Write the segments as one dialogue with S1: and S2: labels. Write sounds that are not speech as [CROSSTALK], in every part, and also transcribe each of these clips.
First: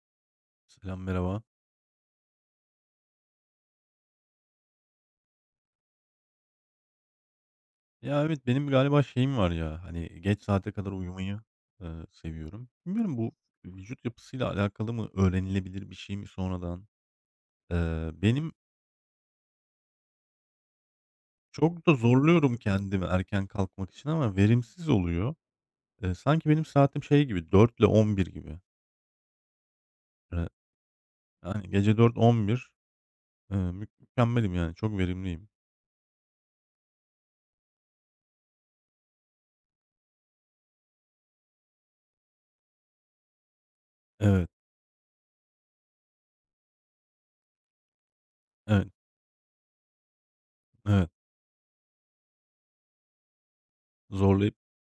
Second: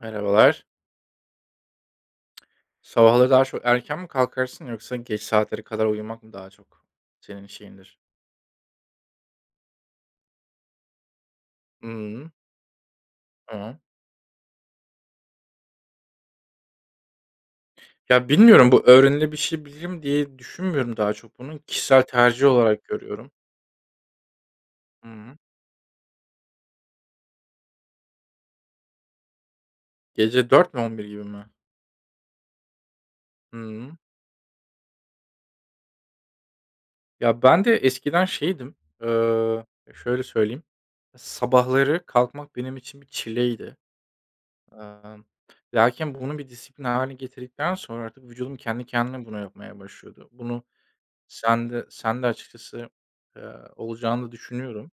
S1: Merhabalar.
S2: Selam, merhaba.
S1: Sabahları daha çok erken mi kalkarsın yoksa geç saatlere kadar uyumak mı daha çok senin şeyindir?
S2: Ya, evet, benim galiba şeyim var ya, hani, geç saate kadar uyumayı,
S1: Hımm.
S2: seviyorum. Bilmiyorum bu
S1: Tamam.
S2: vücut yapısıyla alakalı mı, öğrenilebilir bir şey mi sonradan? Eee,
S1: Ya,
S2: benim
S1: bilmiyorum, bu öğrenilebilir diye düşünmüyorum daha çok bunu.
S2: çok da
S1: Kişisel tercih
S2: zorluyorum
S1: olarak
S2: kendimi
S1: görüyorum.
S2: erken kalkmak için ama verimsiz
S1: Hı
S2: oluyor.
S1: hı.
S2: Sanki benim saatim şey gibi, dört ile on bir gibi. Eee,
S1: Gece 4 mü, 11 gibi mi?
S2: yani gece 04.00-11.00, mü
S1: Hımm.
S2: mükemmelim yani, çok verimliyim.
S1: Ya, ben de eskiden şeydim, eee, şöyle söyleyeyim, sabahları kalkmak benim için bir çileydi.
S2: Evet,
S1: Emm, lakin bunu bir disiplin haline getirdikten sonra artık vücudum kendi
S2: evet,
S1: kendine bunu yapmaya başlıyordu. Bunu
S2: evet.
S1: Sen de açıkçası, olacağını da
S2: Zorlayıp
S1: düşünüyorum.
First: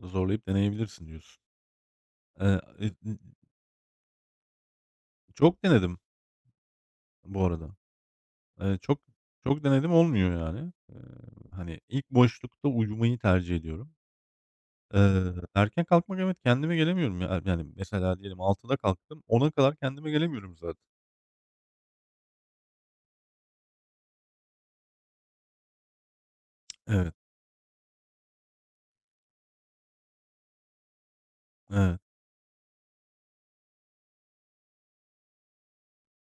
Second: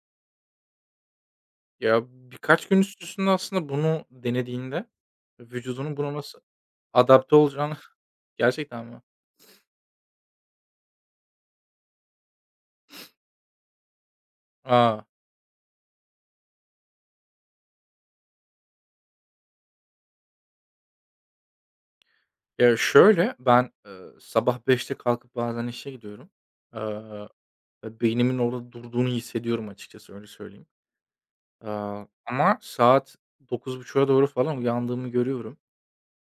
S2: zorlayıp deneyebilirsin diyorsun.
S1: Ya,
S2: Eee,
S1: birkaç gün
S2: e,
S1: üst
S2: e,
S1: üste aslında bunu denediğinde
S2: çok denedim
S1: vücudunun buna nasıl adapte
S2: bu arada.
S1: olacağını [LAUGHS]
S2: Eee,
S1: Gerçekten
S2: çok
S1: mi?
S2: çok denedim olmuyor yani. Hani, ilk boşlukta uyumayı tercih ediyorum.
S1: A!
S2: Erken kalkmak, evet, kendime gelemiyorum ya. Yani, mesela diyelim 6'da kalktım, 10'a kadar kendime gelemiyorum zaten.
S1: Ya, şöyle, ben, sabah beşte kalkıp bazen işe gidiyorum.
S2: Evet,
S1: Eee, ve beynimin orada durduğunu hissediyorum açıkçası, öyle söyleyeyim.
S2: evet.
S1: Ama saat 09:30'a doğru falan uyandığımı görüyorum.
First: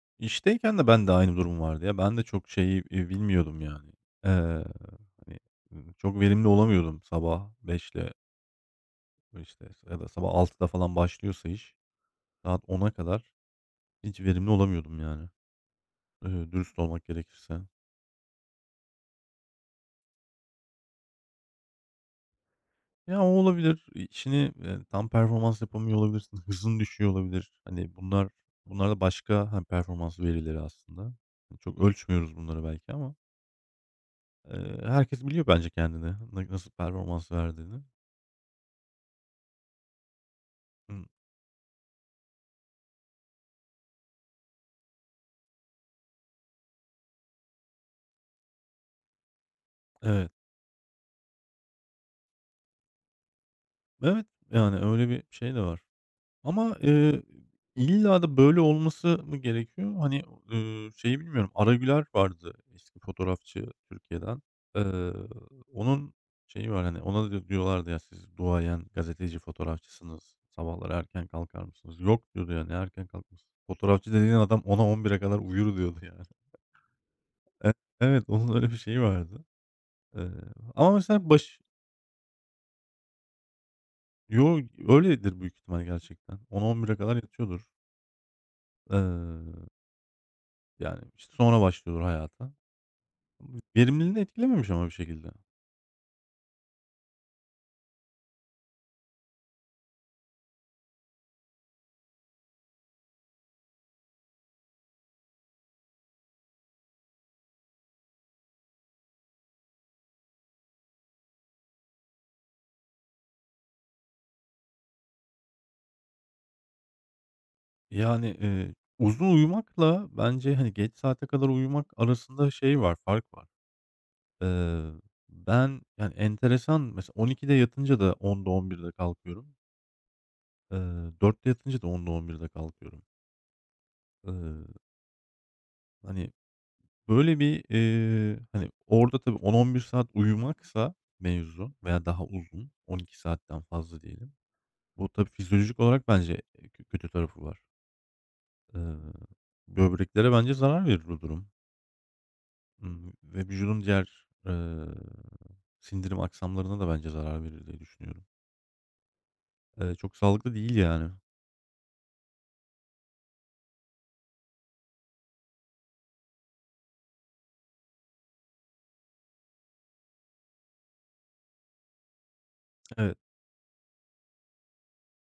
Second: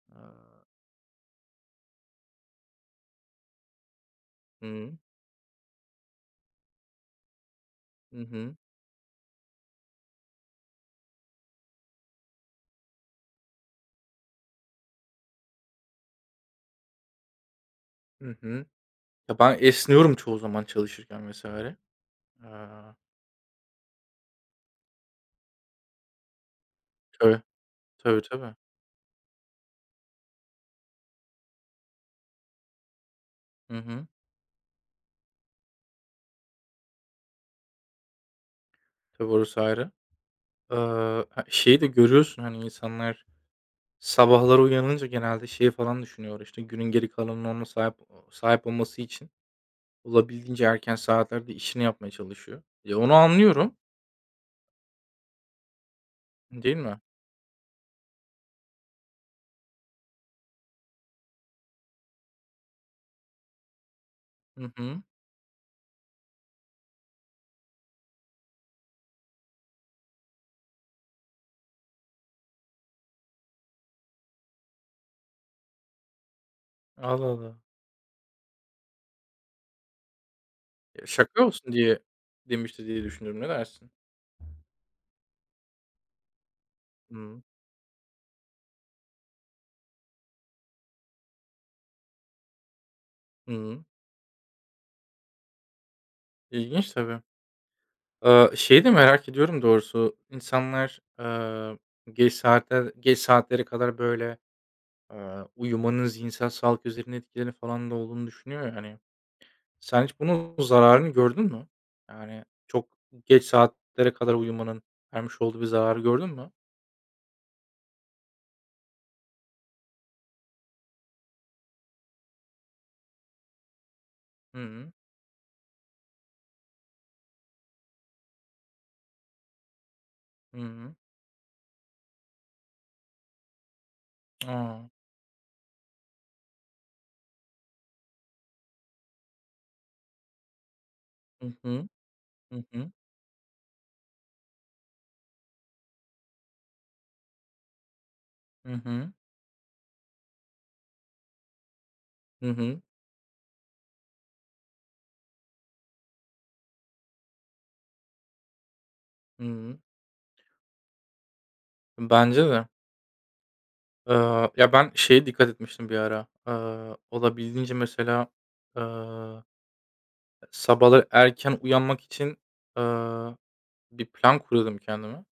S1: Eee
S2: İşteyken de ben de aynı durum vardı ya. Ben de çok şeyi, bilmiyordum yani. Eee,
S1: Hı hı.
S2: hani, çok verimli olamıyordum sabah beşle
S1: Hı hı.
S2: işte, ya da sabah altıda falan başlıyorsa iş, saat 10'a kadar hiç verimli olamıyordum yani, dürüst olmak gerekirse.
S1: Hı. Ya, ben esniyorum çoğu zaman çalışırken vs. Aaa,
S2: Ya, o olabilir. İşini, tam performans yapamıyor olabilirsin. Hızın düşüyor
S1: tabii.
S2: olabilir. Hani,
S1: Tabii,
S2: bunlar
S1: tabii.
S2: bunlar da başka, hani, performans verileri aslında. Hani çok ölçmüyoruz bunları belki ama,
S1: Hı hı.
S2: herkes biliyor bence kendini, nasıl performans verdiğini.
S1: Tabii, orası ayrı.
S2: Hımm,
S1: Ha, şeyi de görüyorsun, hani, insanlar sabahları uyanınca genelde şeyi falan düşünüyor, işte, günün geri kalanına ona sahip olması için
S2: evet.
S1: olabildiğince erken saatlerde işini yapmaya çalışıyor. Ya, onu anlıyorum,
S2: Evet, yani, öyle bir şey de var.
S1: değil
S2: Ama,
S1: mi?
S2: illa da böyle olması mı gerekiyor? Hani, şeyi bilmiyorum, Aragüler vardı eski fotoğrafçı Türkiye'den.
S1: Hı hı.
S2: Eee, onun şeyi var, hani, ona da diyorlardı, "Ya, siz duayen gazeteci fotoğrafçısınız, sabahları erken kalkar mısınız?" "Yok." diyordu ya, "Ne erken kalkması? Fotoğrafçı dediğin adam ona 11'e kadar uyur." diyordu [LAUGHS] yani.
S1: Allah Allah.
S2: E evet, onun öyle bir şeyi vardı. Eee, ama
S1: Ya,
S2: mesela
S1: şaka olsun diye demiştir diye düşünüyorum. Ne dersin?
S2: Yo, öyledir büyük ihtimal gerçekten. On bire kadar
S1: Hıı.
S2: yatıyordur. Eee Yani, işte, sonra başlıyor hayata.
S1: Hı hı.
S2: Verimliliğini etkilememiş ama bir şekilde.
S1: İlginç tabii. Şeyi de merak ediyorum doğrusu. İnsanlar, geç saatlere kadar, böyle, uyumanın zihinsel sağlık üzerine etkileri falan da olduğunu düşünüyor yani. Sen hiç bunun zararını gördün mü? Yani çok geç saatlere kadar uyumanın vermiş olduğu bir zararı gördün mü?
S2: Yani, uzun uyumakla bence, hani, geç saate kadar uyumak arasında şey var, fark var.
S1: Hı
S2: Eee,
S1: hı.
S2: ben, yani, enteresan mesela 12'de yatınca da 10'da 11'de kalkıyorum.
S1: Hı hı.
S2: Eee, 4'te yatınca da 10'da 11'de kalkıyorum. Eee,
S1: A!
S2: hani, böyle bir, hani, orada tabii 10-11 saat uyumaksa
S1: Hı
S2: mevzu
S1: hı.
S2: veya daha
S1: Hı
S2: uzun,
S1: hı.
S2: 12 saatten fazla diyelim. Bu tabii fizyolojik olarak bence, kö kötü tarafı var.
S1: Hı
S2: Eee,
S1: hı.
S2: böbreklere bence zarar verir o durum,
S1: Hı hı.
S2: ve vücudun diğer, sindirim aksamlarına da bence zarar verir diye düşünüyorum.
S1: Hı hı.
S2: Çok sağlıklı değil yani.
S1: Bence de. Ya, ben şeye dikkat etmiştim bir ara. Olabildiğince mesela, eee sabahları erken uyanmak için,
S2: Evet,
S1: aaa, bir plan kuruyordum kendime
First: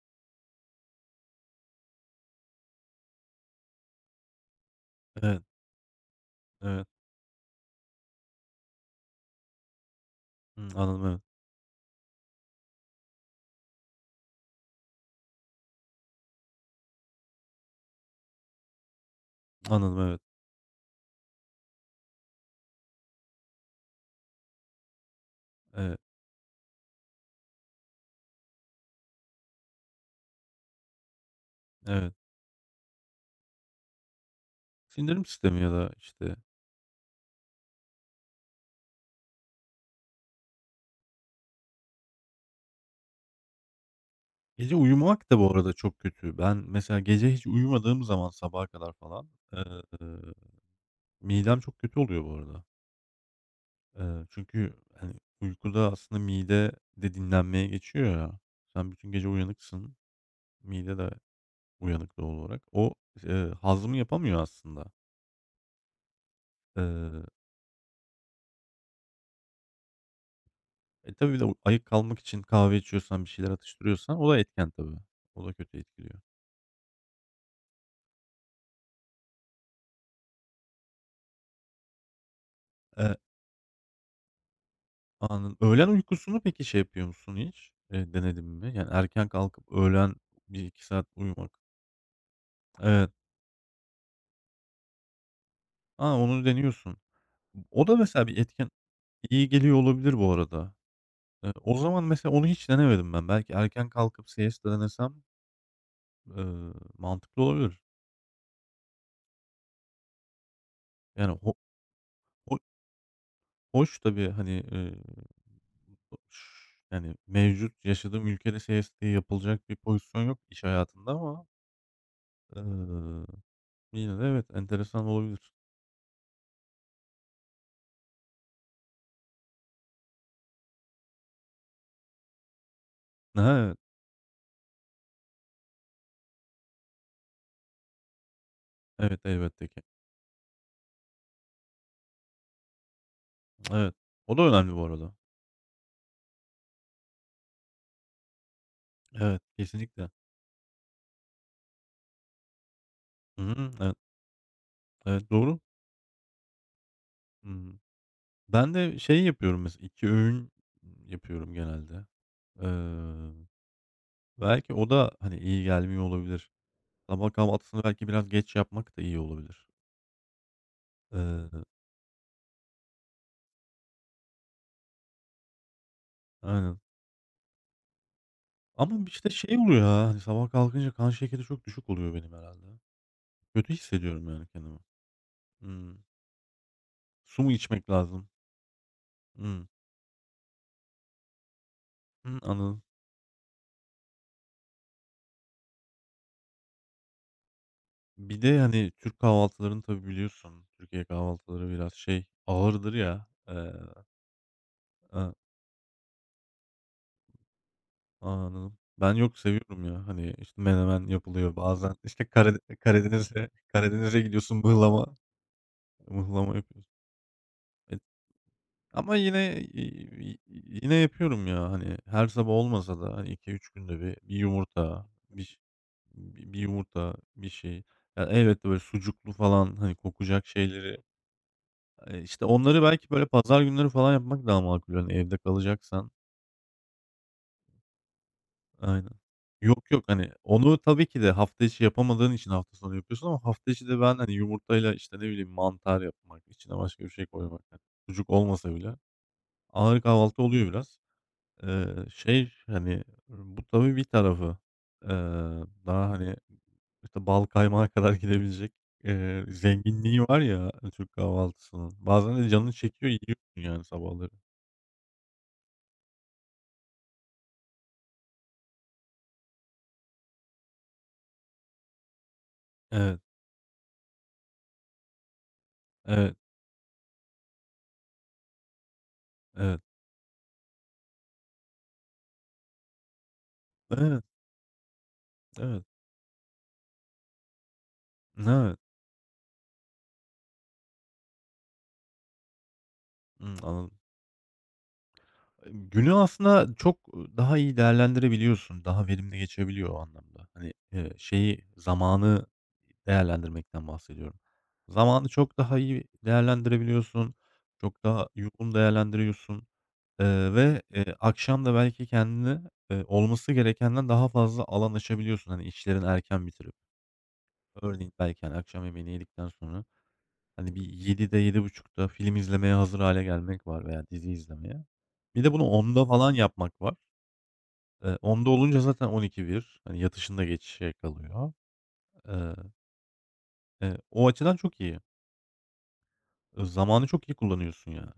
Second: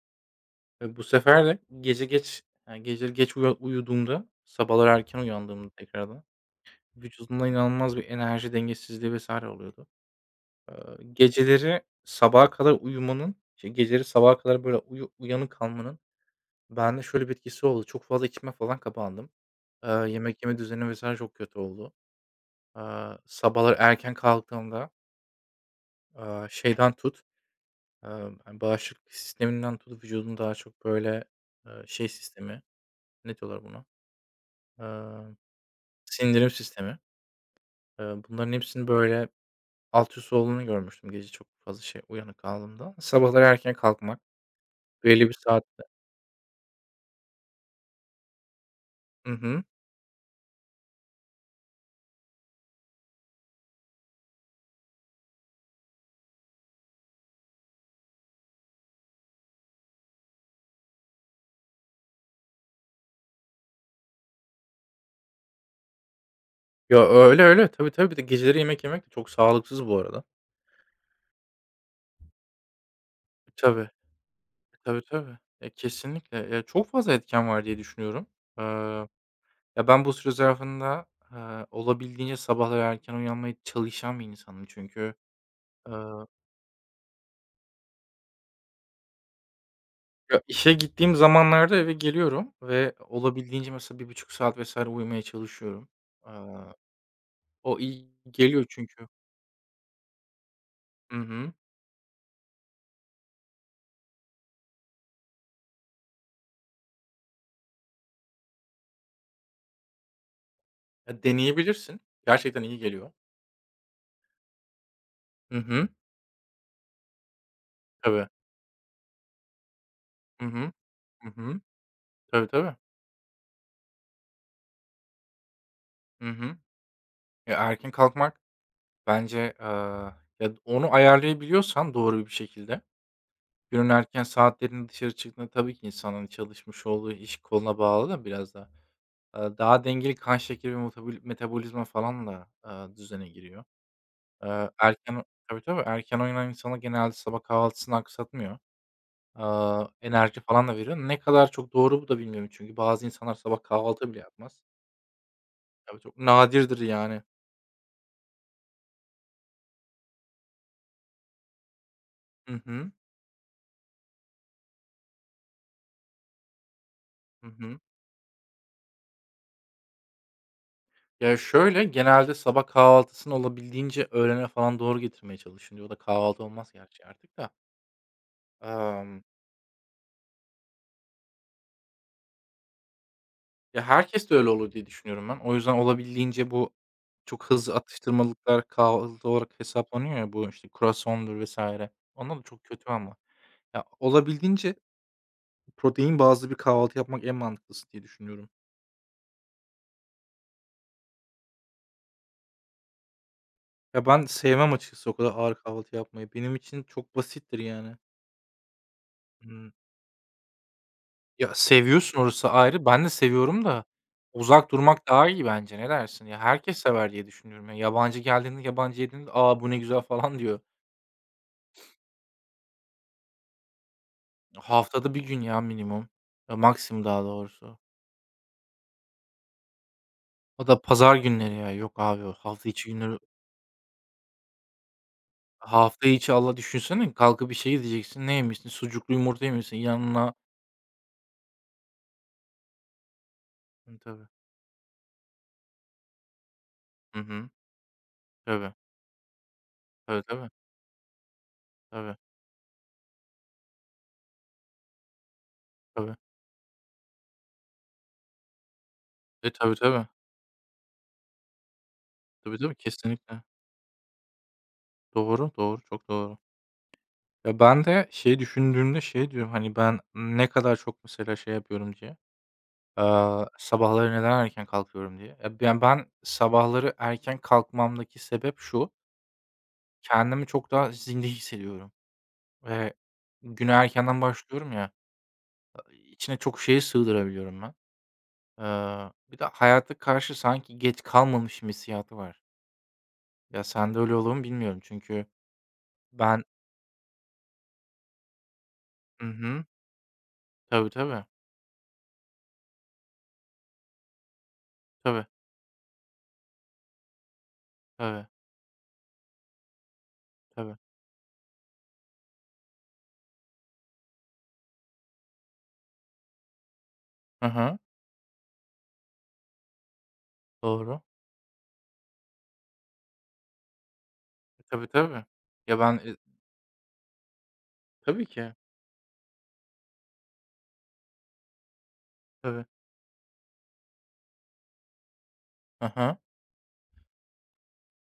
S1: ve bu sefer de gece geç, yani, geceleri geç uyuduğumda, sabahları erken
S2: evet,
S1: uyandığımda tekrardan
S2: evet.
S1: vücudumda inanılmaz bir enerji dengesizliği vesaire oluyordu.
S2: Hımm, anladım, evet.
S1: Geceleri sabaha kadar uyumanın, işte, geceleri sabaha kadar böyle uyanık kalmanın bende şöyle bir etkisi oldu. Çok fazla içime falan kapandım.
S2: Anladım, evet.
S1: Yemek yeme düzeni vesaire çok kötü oldu. Sabahları erken kalktığımda,
S2: Evet,
S1: şeyden tut, hani, bağışıklık sisteminden tut, vücudun daha çok, böyle, şey
S2: evet.
S1: sistemi, ne diyorlar buna?
S2: Sindirim
S1: Eee,
S2: sistemi ya da, işte,
S1: sindirim sistemi. Bunların hepsinin, böyle, alt üst olduğunu görmüştüm gece çok fazla şey uyanık kaldığımda. Sabahları erken kalkmak,
S2: gece
S1: belli
S2: uyumak
S1: bir
S2: da bu arada
S1: saatte.
S2: çok kötü. Ben mesela gece hiç uyumadığım zaman sabaha kadar falan,
S1: Hı hı.
S2: midem çok kötü oluyor bu arada. Çünkü, hani, uykuda aslında mide de dinlenmeye geçiyor ya. Sen bütün gece uyanıksın. Mide de uyanık doğal olarak. O, hazmı yapamıyor aslında.
S1: Ya,
S2: Eee,
S1: öyle, öyle. Tabii, tabii. Bir de geceleri yemek yemek de çok sağlıksız bu arada.
S2: tabii bir de o ayık kalmak için kahve içiyorsan, bir şeyler
S1: Tabii.
S2: atıştırıyorsan o da etken tabii.
S1: Tabii, tabii.
S2: O da
S1: E,
S2: kötü etkiliyor.
S1: kesinlikle. Ya, çok fazla etken var diye düşünüyorum. Eee, ya, ben bu süre zarfında, olabildiğince sabahları erken
S2: Eee,
S1: uyanmaya çalışan bir insanım çünkü.
S2: anladım. Öğlen
S1: Eee,
S2: uykusunu peki şey yapıyor musun hiç? Denedin mi? Yani erken kalkıp öğlen
S1: ya,
S2: bir
S1: işe
S2: iki saat
S1: gittiğim
S2: uyumak.
S1: zamanlarda eve geliyorum ve
S2: Evet.
S1: olabildiğince mesela 1,5 saat vesaire uyumaya çalışıyorum.
S2: Aa, onu
S1: Aaa,
S2: deniyorsun.
S1: o
S2: O da
S1: iyi
S2: mesela bir
S1: geliyor
S2: etken.
S1: çünkü.
S2: İyi geliyor olabilir bu arada.
S1: Hı
S2: Eee,
S1: hı.
S2: o zaman mesela onu hiç denemedim ben. Belki erken kalkıp siesta denesem, mantıklı olabilir.
S1: Ya,
S2: Yani ho
S1: deneyebilirsin.
S2: ho
S1: Gerçekten iyi geliyor.
S2: hoş tabii, hani,
S1: Hı hı.
S2: yani, mevcut yaşadığım
S1: Tabii.
S2: ülkede siesta diye yapılacak bir pozisyon yok
S1: Hı
S2: iş
S1: hı.
S2: hayatında
S1: Hı
S2: ama,
S1: hı. Tabii, tabii.
S2: eee, yine de evet, enteresan olabilir.
S1: Hı hı. Ya, erken kalkmak bence, ya, onu ayarlayabiliyorsan doğru bir şekilde,
S2: Ha, evet.
S1: günün erken saatlerinde dışarı çıktığında, tabii ki insanın çalışmış olduğu iş koluna bağlı da biraz da.
S2: Evet, elbette ki.
S1: Daha dengeli kan şekeri ve metabolizma falan da, düzene giriyor.
S2: Evet. O da önemli bu arada.
S1: Erken Tabii, tabii. Erken oynayan insanlar genelde sabah kahvaltısını aksatmıyor.
S2: Evet, kesinlikle.
S1: Enerji falan da veriyor. Ne kadar çok doğru bu da bilmiyorum çünkü bazı insanlar
S2: Hı
S1: sabah
S2: hı. Evet,
S1: kahvaltı bile yapmaz.
S2: evet, doğru.
S1: Tabii, çok nadirdir yani.
S2: Hımm. Ben de şey yapıyorum mesela, 2 öğün yapıyorum genelde.
S1: Hı hı.
S2: Belki o da, hani, iyi gelmiyor olabilir. Sabah
S1: Hı hı.
S2: kahvaltısını belki biraz geç yapmak da iyi olabilir.
S1: Ya,
S2: Eee,
S1: şöyle, genelde sabah kahvaltısını olabildiğince öğlene falan doğru getirmeye çalışın diyor. O da kahvaltı olmaz
S2: aynen.
S1: gerçi artık da.
S2: Ama
S1: Emm
S2: işte şey oluyor ya, hani, sabah kalkınca kan şekeri çok düşük oluyor benim herhalde. Kötü
S1: Ya,
S2: hissediyorum
S1: herkes de
S2: yani
S1: öyle olur
S2: kendimi.
S1: diye düşünüyorum ben. O yüzden
S2: Hımm.
S1: olabildiğince bu
S2: Su
S1: çok
S2: mu
S1: hızlı
S2: içmek lazım?
S1: atıştırmalıklar kahvaltı olarak
S2: Hımm.
S1: hesaplanıyor ya, bu, işte, kurasondur vesaire.
S2: Hımm,
S1: Onlar da çok
S2: anladım.
S1: kötü ama. Ya, olabildiğince protein bazlı bir kahvaltı yapmak en mantıklısı diye
S2: Bir
S1: düşünüyorum.
S2: de, hani, Türk kahvaltılarını tabii biliyorsun. Türkiye kahvaltıları biraz şey, ağırdır ya.
S1: Ya, ben sevmem açıkçası o
S2: A
S1: kadar ağır kahvaltı yapmayı. Benim için çok basittir yani.
S2: anladım. Ben yok
S1: Hımm.
S2: seviyorum ya. Hani, işte, menemen
S1: Ya,
S2: yapılıyor bazen.
S1: seviyorsun,
S2: İşte,
S1: orası
S2: Karade
S1: ayrı. Ben de
S2: Karadeniz'e
S1: seviyorum da
S2: Karadeniz'e gidiyorsun, [LAUGHS]
S1: uzak
S2: mıhlama.
S1: durmak daha iyi bence. Ne dersin? Ya,
S2: Mıhlama
S1: herkes
S2: yapıyorsun.
S1: sever diye düşünüyorum. Ya,
S2: E,
S1: yabancı geldiğinde, yabancı
S2: ama
S1: yediğinde, "Aa,
S2: yine,
S1: bu ne güzel." falan diyor.
S2: yine yapıyorum ya, hani, her sabah olmasa da, hani, 2-3 günde bir, bir yumurta,
S1: Haftada bir gün
S2: bir ş
S1: ya, minimum.
S2: bi
S1: Ya,
S2: bir
S1: maksimum
S2: yumurta,
S1: daha
S2: bir
S1: doğrusu.
S2: şey. Ya, elbette böyle sucuklu falan, hani, kokacak
S1: O da
S2: şeyleri,
S1: pazar günleri ya. Yok abi, o
S2: işte,
S1: hafta
S2: onları
S1: içi
S2: belki
S1: günleri
S2: böyle pazar günleri falan yapmak daha makul, hani, evde
S1: hafta
S2: kalacaksan.
S1: içi Allah düşünsene, kalkıp bir şey gideceksin. Ne yemişsin?
S2: Aynen.
S1: Sucuklu yumurta yemişsin.
S2: Yok, yok, hani,
S1: Yanına
S2: onu tabii ki de hafta içi yapamadığın için hafta sonu yapıyorsun ama hafta içi
S1: Hı,
S2: de ben,
S1: tabii.
S2: hani, yumurtayla, işte, ne bileyim, mantar yapmak, içine başka bir
S1: Hı
S2: şey
S1: hı.
S2: koymak, hani, sucuk
S1: Tabii.
S2: olmasa bile ağır
S1: Tabii,
S2: kahvaltı
S1: tabii.
S2: oluyor biraz. Eee,
S1: Tabii,
S2: şey, hani, bu tabii bir tarafı. Eee, daha,
S1: tabii.
S2: hani, işte, bal kaymağa kadar [LAUGHS] gidebilecek,
S1: E, tabii, tabii.
S2: zenginliği var ya hani, Türk kahvaltısının. Bazen de
S1: Tabii,
S2: canın
S1: tabii.
S2: çekiyor,
S1: Kesinlikle.
S2: yiyorsun yani sabahları.
S1: Doğru, doğru. Çok doğru. Ya, ben de şey düşündüğümde şey diyorum, hani, ben ne kadar çok mesela şey yapıyorum diye,
S2: Evet,
S1: sabahları neden erken kalkıyorum diye. Ya, ben
S2: evet,
S1: sabahları erken kalkmamdaki sebep şu.
S2: evet.
S1: Kendimi çok daha zinde hissediyorum ve güne erkenden
S2: Evet,
S1: başlıyorum ya,
S2: evet.
S1: içine çok şeyi sığdırabiliyorum ben.
S2: Evet.
S1: Bir de hayata karşı sanki geç kalmamışım hissiyatı var.
S2: Hımm,
S1: Ya,
S2: anladım.
S1: sende öyle olur mu bilmiyorum çünkü
S2: Günü
S1: ben.
S2: aslında çok, daha iyi değerlendirebiliyorsun. Daha
S1: Hı
S2: verimli
S1: hı.
S2: geçebiliyor o anlamda. Hani,
S1: Tabii, tabii.
S2: şeyi, zamanı değerlendirmekten bahsediyorum.
S1: Tabii,
S2: Zamanı çok daha iyi değerlendirebiliyorsun. Çok
S1: tabii,
S2: daha yoğun değerlendiriyorsun,
S1: tabii.
S2: ve, akşam da belki kendini olması gerekenden daha fazla alan açabiliyorsun. Hani, işlerin erken bitirip.
S1: Hı hı.
S2: Örneğin belki, hani, akşam yemeğini yedikten sonra hani, bir
S1: Doğru.
S2: 7'de 7 buçukta film izlemeye hazır hale gelmek var veya dizi
S1: E,
S2: izlemeye.
S1: tabii, tabii.
S2: Bir de bunu
S1: Ya, ben,
S2: onda falan yapmak var.
S1: Tabii
S2: 10'da
S1: ki.
S2: olunca zaten 12, 1. Hani, yatışında da geçe kalıyor. Eee,
S1: Tabii.
S2: o açıdan çok iyi.
S1: Hı hı.
S2: Zamanı çok iyi kullanıyorsun yani.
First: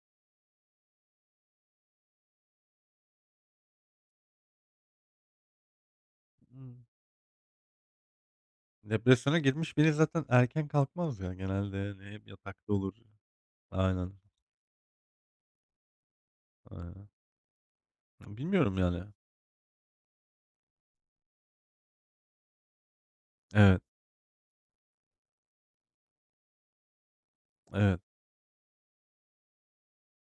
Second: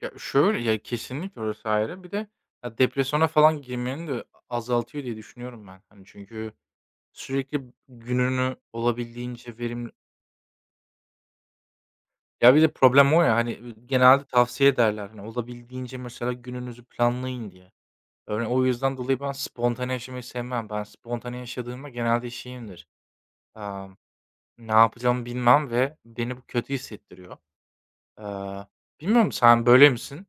S1: Ya, şöyle, ya, kesinlikle orası ayrı. Bir de, ya, depresyona falan girmenin de azaltıyor diye düşünüyorum ben. Hani, çünkü
S2: Imm,
S1: sürekli gününü
S2: depresyona
S1: olabildiğince
S2: girmiş
S1: verimli.
S2: biri zaten erken kalkmaz ya genelde, hani, hep
S1: Ya, bir
S2: yatakta
S1: de
S2: olur.
S1: problem o ya, hani, ü
S2: Aynen,
S1: genelde tavsiye ederler, hani, olabildiğince mesela gününüzü
S2: aynen.
S1: planlayın diye. Örneğin o
S2: Bilmiyorum
S1: yüzden
S2: yani.
S1: dolayı ben spontane yaşamayı sevmem. Ben spontane yaşadığımda genelde şeyimdir,
S2: Evet,
S1: amm, ne yapacağımı bilmem ve beni bu kötü hissettiriyor.
S2: evet.
S1: Eee, bilmiyorum, sen böyle misin?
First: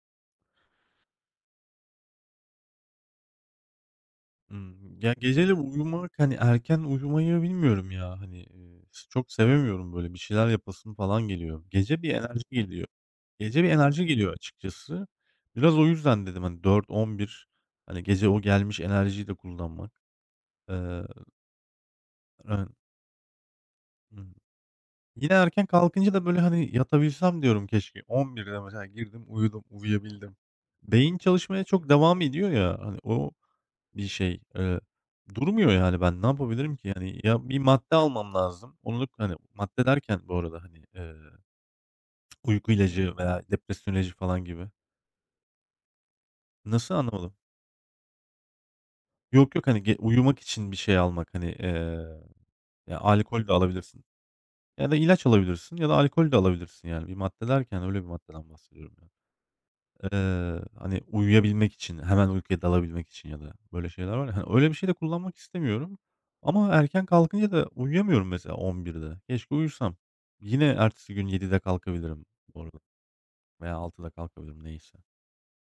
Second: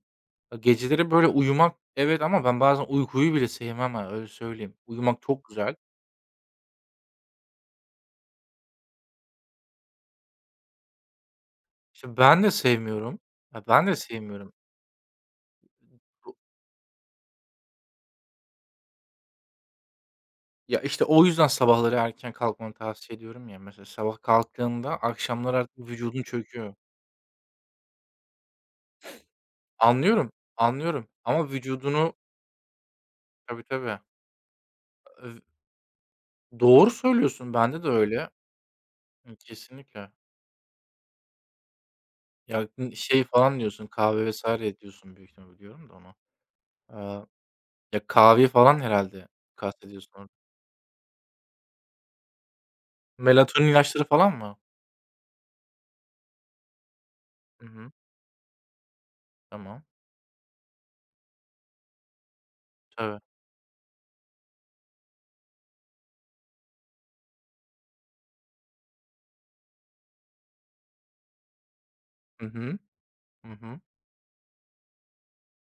S1: A, geceleri böyle uyumak evet, ama ben bazen uykuyu bile sevmem ha, öyle söyleyeyim.
S2: Ya,
S1: Uyumak çok
S2: geceleri
S1: güzel.
S2: uyumak, hani, erken uyumayı bilmiyorum ya, hani, ş çok sevemiyorum, böyle, bir şeyler yapasım falan geliyor. Gece bir
S1: İşte,
S2: enerji
S1: ben de
S2: geliyor.
S1: sevmiyorum.
S2: Gece
S1: Ya,
S2: bir
S1: ben de
S2: enerji geliyor
S1: sevmiyorum.
S2: açıkçası. Biraz o yüzden dedim, hani, 4-11, hani, gece o gelmiş enerjiyi de kullanmak.
S1: Ya,
S2: Eee,
S1: işte, o yüzden sabahları erken
S2: ön
S1: kalkmanı tavsiye ediyorum ya. Mesela sabah
S2: Hımm.
S1: kalktığında
S2: Yine
S1: akşamlar
S2: erken
S1: artık
S2: kalkınca
S1: vücudun
S2: da, böyle,
S1: çöküyor.
S2: hani, yatabilsem diyorum keşke. 11'de mesela girdim, uyudum,
S1: Anlıyorum,
S2: uyuyabildim.
S1: anlıyorum
S2: Beyin
S1: ama
S2: çalışmaya çok
S1: vücudunu
S2: devam ediyor ya, hani, o.
S1: Tabii, tabii.
S2: Bir şey,
S1: Eee,
S2: durmuyor yani. Ben ne yapabilirim ki?
S1: doğru
S2: Yani ya
S1: söylüyorsun,
S2: bir
S1: bende de
S2: madde
S1: öyle.
S2: almam lazım. Onu da hani madde
S1: Kesinlikle.
S2: derken bu arada hani,
S1: Ya,
S2: uyku
S1: ı
S2: ilacı
S1: şey
S2: veya
S1: falan diyorsun,
S2: depresyon ilacı
S1: kahve
S2: falan gibi.
S1: vs. diyorsun büyük ihtimal, biliyorum da onu.
S2: Nasıl?
S1: Aaa,
S2: Anlamadım.
S1: ya, kahveyi falan herhâlde
S2: Yok, yok, hani
S1: kastediyorsun orada.
S2: uyumak için bir şey almak, hani, ya alkol de
S1: Melatonin ilaçları
S2: alabilirsin
S1: falan mı?
S2: ya da ilaç alabilirsin ya da alkol de alabilirsin yani. Bir madde
S1: Hı
S2: derken
S1: hı.
S2: öyle bir maddeden bahsediyorum.
S1: Tamam.
S2: Hani, uyuyabilmek için, hemen uykuya dalabilmek
S1: Tabii.
S2: için ya da böyle şeyler var ya, hani, öyle bir şey de kullanmak istemiyorum ama erken kalkınca da uyuyamıyorum mesela 23.00'de. Keşke uyusam. Yine ertesi gün 7.00'de kalkabilirim
S1: Hı
S2: bu arada
S1: hı. Hı
S2: veya
S1: hı.
S2: 6.00'da kalkabilirim neyse.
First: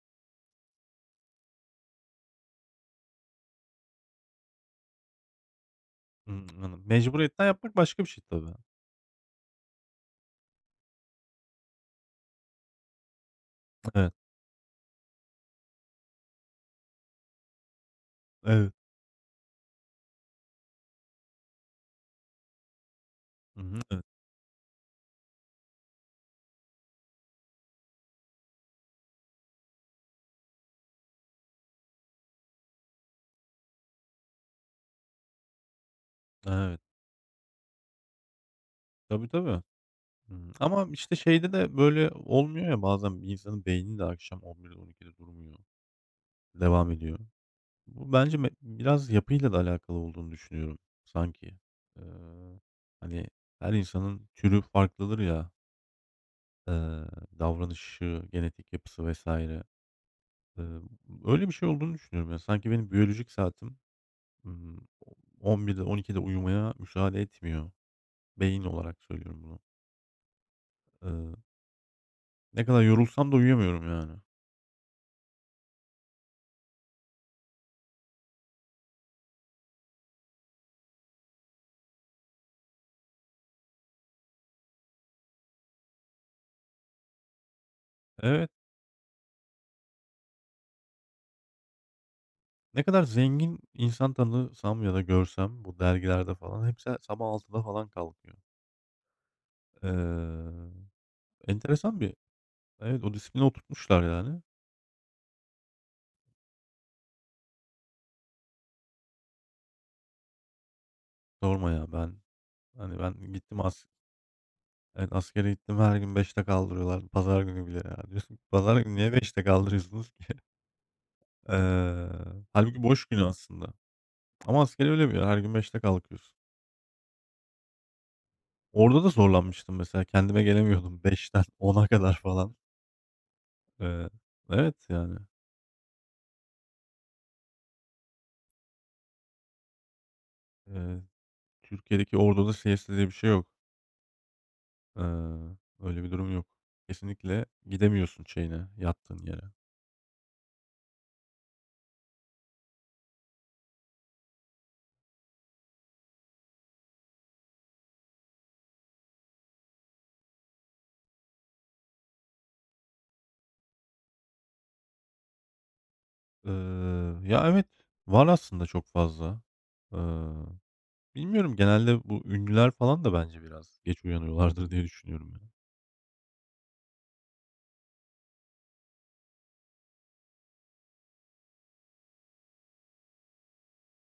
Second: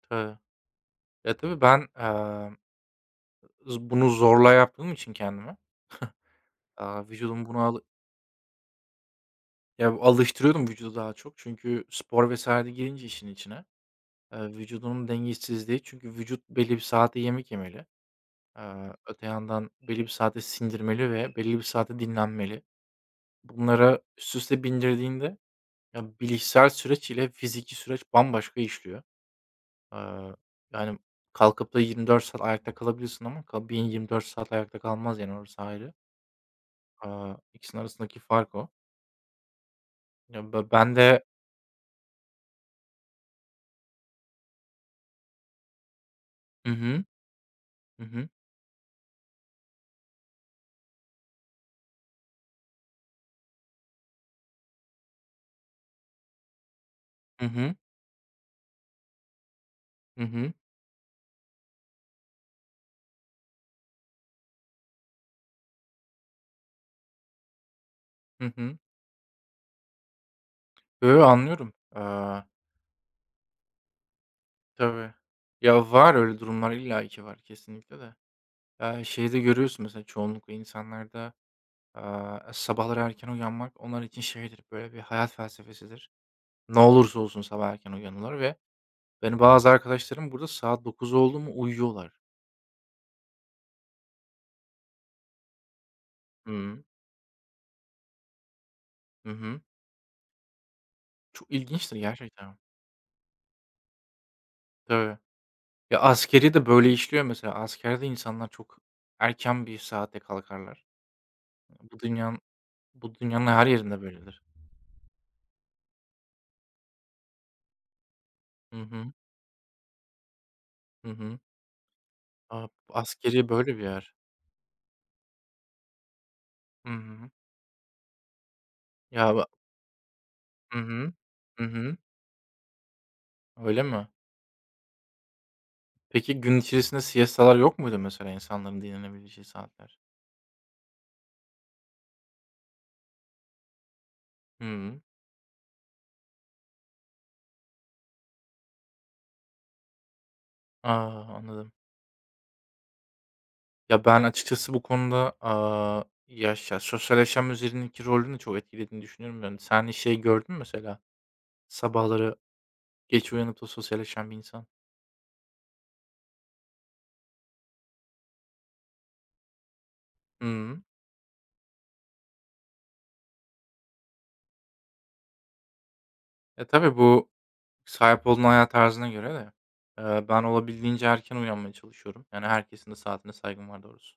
S1: Tabii. Ya, tabii ben, z bunu zorla yaptığım için kendime
S2: Imm,
S1: Aaa,
S2: mecburiyetten
S1: vücudumu buna
S2: yapmak
S1: alı
S2: başka bir şey tabii.
S1: ya, alıştırıyordum vücudu daha çok. Çünkü spor vs. de girince işin içine,
S2: Evet,
S1: vücudunun dengesizliği çünkü vücut belli bir saatte yemek yemeli.
S2: evet.
S1: Öte yandan belli bir saate sindirmeli ve belli bir saate dinlenmeli.
S2: Hı hı,
S1: Bunlara
S2: evet.
S1: üst üste bindirdiğinde ya, bilişsel süreç ile fiziki süreç bambaşka işliyor. Eee, yani kalkıp da 24 saat ayakta kalabilirsin ama beyin 24 saat ayakta kalmaz, yani orası ayrı.
S2: Evet.
S1: İkisinin arasındaki fark o.
S2: Tabii, tabii.
S1: Ya,
S2: Hımm,
S1: be
S2: ama,
S1: ben de
S2: işte, şeyde de böyle olmuyor ya bazen bir insanın beyni de akşam 23.00'de 00.00'de durmuyor,
S1: Hı
S2: devam
S1: hı.
S2: ediyor.
S1: Hı
S2: Bu
S1: hı.
S2: bence biraz yapıyla da alakalı olduğunu düşünüyorum sanki. Eee, hani, her insanın türü farklıdır ya, eee,
S1: Hı hı.
S2: davranışı, genetik yapısı vesaire.
S1: Hı hı.
S2: Eee, öyle bir şey olduğunu düşünüyorum ya. Sanki benim biyolojik saatim, o 11'de 12'de uyumaya müsaade etmiyor.
S1: Hı
S2: Beyin
S1: hı.
S2: olarak söylüyorum bunu.
S1: Yo,
S2: Eee,
S1: anlıyorum.
S2: ne kadar yorulsam da uyuyamıyorum yani.
S1: Tabii. Ya, var öyle durumlar, illa illaki var kesinlikle de. Şeyi de görüyorsun mesela çoğunlukla insanlarda, sabahları erken uyanmak onlar için şeydir, böyle bir hayat felsefesidir. Ne olursa olsun sabah erken uyanırlar
S2: Evet,
S1: ve benim bazı arkadaşlarım burada saat 9 oldu mu uyuyorlar.
S2: ne kadar zengin insan tanısam ya da görsem bu dergilerde falan
S1: Hıı.
S2: hepsi sabah 6'da falan kalkıyor.
S1: Hı hı. Hı.
S2: Eee
S1: Çok ilginçtir
S2: Enteresan bir.
S1: gerçekten.
S2: Evet, o disipline oturtmuşlar yani.
S1: Tabii. Ya, askeri de böyle işliyor mesela. Askerde insanlar çok erken bir saatte kalkarlar.
S2: Sorma ya
S1: Bu
S2: ben
S1: dünyanın
S2: hani
S1: Bu
S2: ben
S1: dünyanın
S2: gittim
S1: her
S2: as
S1: yerinde böyledir.
S2: evet, askere gittim her gün beşte kaldırıyorlar pazar günü bile ya. [LAUGHS] Diyorsun ki pazar
S1: Hı
S2: günü niye
S1: hı.
S2: 5'te kaldırıyorsunuz ki? [LAUGHS]
S1: Hı hı.
S2: Eee,
S1: A,
S2: hâlbuki boş günü
S1: askeri
S2: aslında
S1: böyle bir yer.
S2: ama askeri öyle bir yer her gün 5'te kalkıyorsun.
S1: Hı hı.
S2: Orada da
S1: Ya, ba
S2: zorlanmıştım mesela kendime
S1: Hı
S2: gelemiyordum [LAUGHS]
S1: hı.
S2: beşten
S1: Hı
S2: ona
S1: hı.
S2: kadar falan.
S1: Öyle
S2: Eee,
S1: mi?
S2: evet yani,
S1: Peki gün içerisinde siestalar yok muydu, mesela insanların dinlenebileceği saatler?
S2: eee, Türkiye'deki orduda siesta diye bir şey yok.
S1: Hıı.
S2: Eee, öyle bir durum yok. Kesinlikle gidemiyorsun şeyine, yattığın yere.
S1: A, anladım. Ya, ben açıkçası bu konuda, aaa, yaşa sosyal yaşam üzerindeki rolünü çok etkilediğini düşünüyorum. Yani, sen hiç şey gördün mü mesela? Sabahları geç uyanıp da sosyalleşen bir insan.
S2: Eee, ya, evet, var aslında çok fazla. Eee,
S1: Hı
S2: bilmiyorum genelde bu ünlüler falan da bence biraz geç uyanıyorlardır diye düşünüyorum
S1: E, tabii bu Sahip olduğun hayat tarzına göre de, ben olabildiğince erken uyanmaya çalışıyorum. Yani herkesin de saatine saygım var doğrusu.